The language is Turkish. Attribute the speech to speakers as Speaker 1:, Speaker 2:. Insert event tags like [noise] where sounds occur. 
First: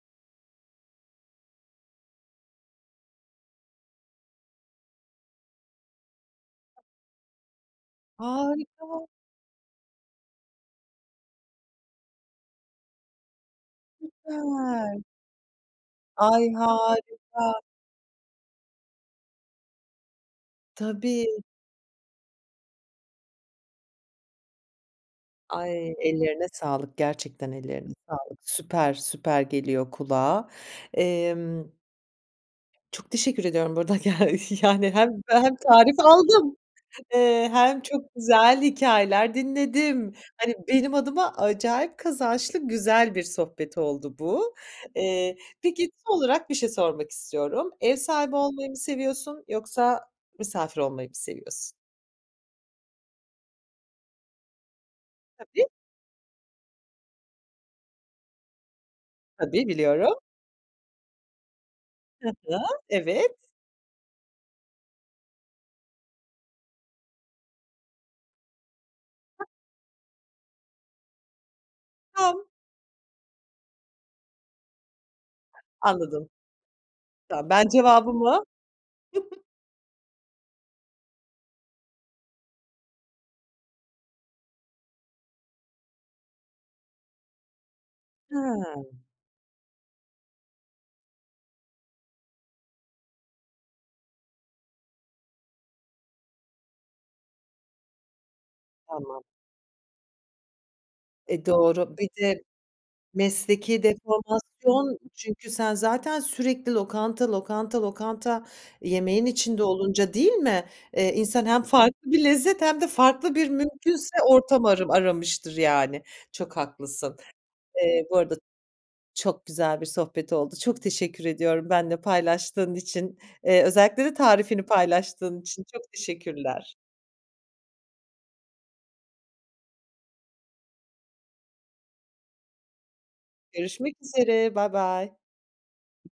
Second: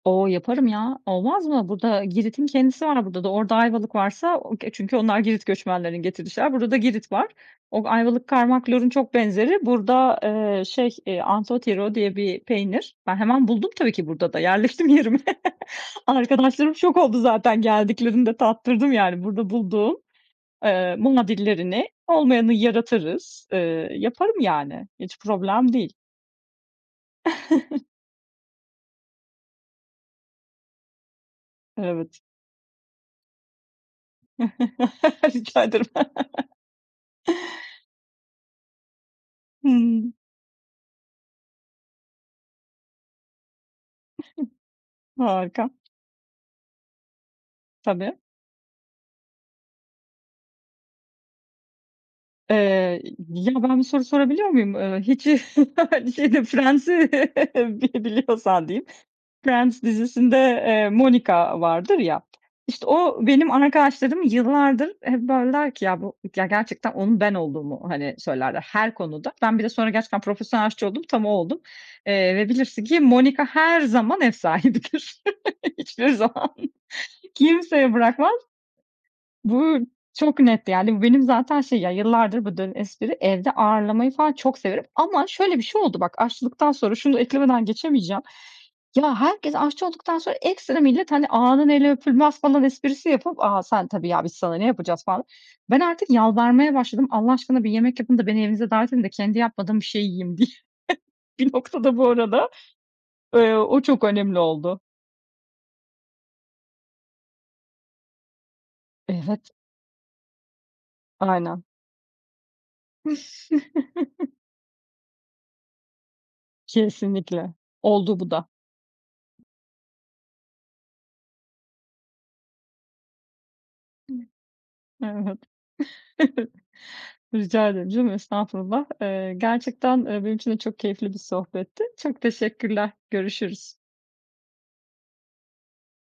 Speaker 1: O, yaparım ya, olmaz mı? Burada Girit'in kendisi var burada da. Orada Ayvalık varsa o ke çünkü onlar Girit göçmenlerinin getirdği şeyler. Burada da Girit var. O Ayvalık kaymak, lorun
Speaker 2: Harika.
Speaker 1: çok benzeri. Burada, eee, şey, eee, anthotyro diye bir peynir. Ben hemen buldum tabii ki burada da, yerleştim
Speaker 2: Süper.
Speaker 1: yerime.
Speaker 2: Ay,
Speaker 1: Arkadaşlarım şok oldu zaten
Speaker 2: harika.
Speaker 1: geldiklerinde tattırdım, yani, burada bulduğum ııı,
Speaker 2: Tabii.
Speaker 1: muadillerini. Olmayanı yaratırız, ııı, yaparım, yani, hiç problem değil.
Speaker 2: Ay, ellerine sağlık, gerçekten
Speaker 1: [chuckles]
Speaker 2: ellerine sağlık. Süper, süper geliyor kulağa. Emm
Speaker 1: Evet.
Speaker 2: Çok teşekkür ediyorum bu arada. Ge yani, hem
Speaker 1: [chuckles]
Speaker 2: hem
Speaker 1: Rica ederim.
Speaker 2: tarif
Speaker 1: [chuckles]
Speaker 2: aldım, eee, hem çok güzel hikâyeler dinledim.
Speaker 1: Hımm.
Speaker 2: Hani, benim adıma acayip kazançlı güzel bir sohbet oldu
Speaker 1: [chuckles]
Speaker 2: bu. Eee,
Speaker 1: Harika.
Speaker 2: peki son olarak bir şey sormak istiyorum. Ev
Speaker 1: Tabii.
Speaker 2: sahibi olmayı mı seviyorsun yoksa misafir olmayı mı seviyorsun?
Speaker 1: Eee, ya, ben bir soru sorabiliyor muyum? Iıı, hiç,
Speaker 2: Tabii.
Speaker 1: şey de Friends'i bil biliyorsan diyeyim,
Speaker 2: Tabii
Speaker 1: Friends
Speaker 2: biliyorum.
Speaker 1: dizisinde, eee, Monica vardır ya,
Speaker 2: Hı hı.
Speaker 1: işte, o
Speaker 2: Evet.
Speaker 1: benim arkadaşlarım yıllardır hep, böyle, der ki "Ya, bu" ya, gerçekten onun ben olduğumu, hani, söylerler her konuda.
Speaker 2: [unintelligible]
Speaker 1: Ben bir de sonra gerçekten profesyonel aşçı oldum, tam o oldum, eee,
Speaker 2: Tam.
Speaker 1: ve bilirsin ki Monica her zaman ev sahibidir. Hiçbir
Speaker 2: Anladım.
Speaker 1: zaman
Speaker 2: Tamam, ben
Speaker 1: kimseye bırakmaz.
Speaker 2: cevabımı [chuckles]
Speaker 1: Bu çok net, yani, bu benim zaten şey ya, yıllardır bu dönen espri evde ağırlamayı falan çok severim ama, şöyle, bir şey oldu bak aşçılıktan sonra şunu eklemeden geçemeyeceğim,
Speaker 2: Ha.
Speaker 1: ya, herkes aşçı olduktan sonra ekstra millet, hani, "Ağanın eli öpülmez." falan esprisi yapıp "A, sen tabii ya, biz sana ne yapacağız?" falan. Ben artık yalvarmaya başladım "Allah aşkına bir yemek yapın da beni evinize davet edin de
Speaker 2: Tamam.
Speaker 1: kendi yapmadığım bir şey yiyeyim." diye.
Speaker 2: E,
Speaker 1: Bir noktada
Speaker 2: doğru.
Speaker 1: bu
Speaker 2: Bir de
Speaker 1: arada eee, o
Speaker 2: mesleki
Speaker 1: çok önemli oldu.
Speaker 2: deformasyon çünkü sen zaten sürekli lokanta, lokanta, lokanta yemeğin
Speaker 1: Evet.
Speaker 2: içinde olunca değil mi, eee, insan hem
Speaker 1: Aynen.
Speaker 2: farklı bir lezzet hem de farklı bir mümkünse
Speaker 1: [chuckles]
Speaker 2: ortam arım aramıştır yani. Çok haklısın.
Speaker 1: Kesinlikle.
Speaker 2: Eee, bu
Speaker 1: Oldu bu
Speaker 2: arada
Speaker 1: da.
Speaker 2: çok güzel bir sohbet oldu. Çok teşekkür ediyorum benimle paylaştığın için. Eee, özellikle de tarifini
Speaker 1: [unintelligible] evet.
Speaker 2: paylaştığın için. Çok teşekkürler.
Speaker 1: [chuckles] Rica ederim canım, estağfurullah. Iıı, gerçekten, ııı, benim için de çok keyifli bir sohbetti. Çok teşekkürler, görüşürüz.
Speaker 2: Görüşmek üzere, baybay.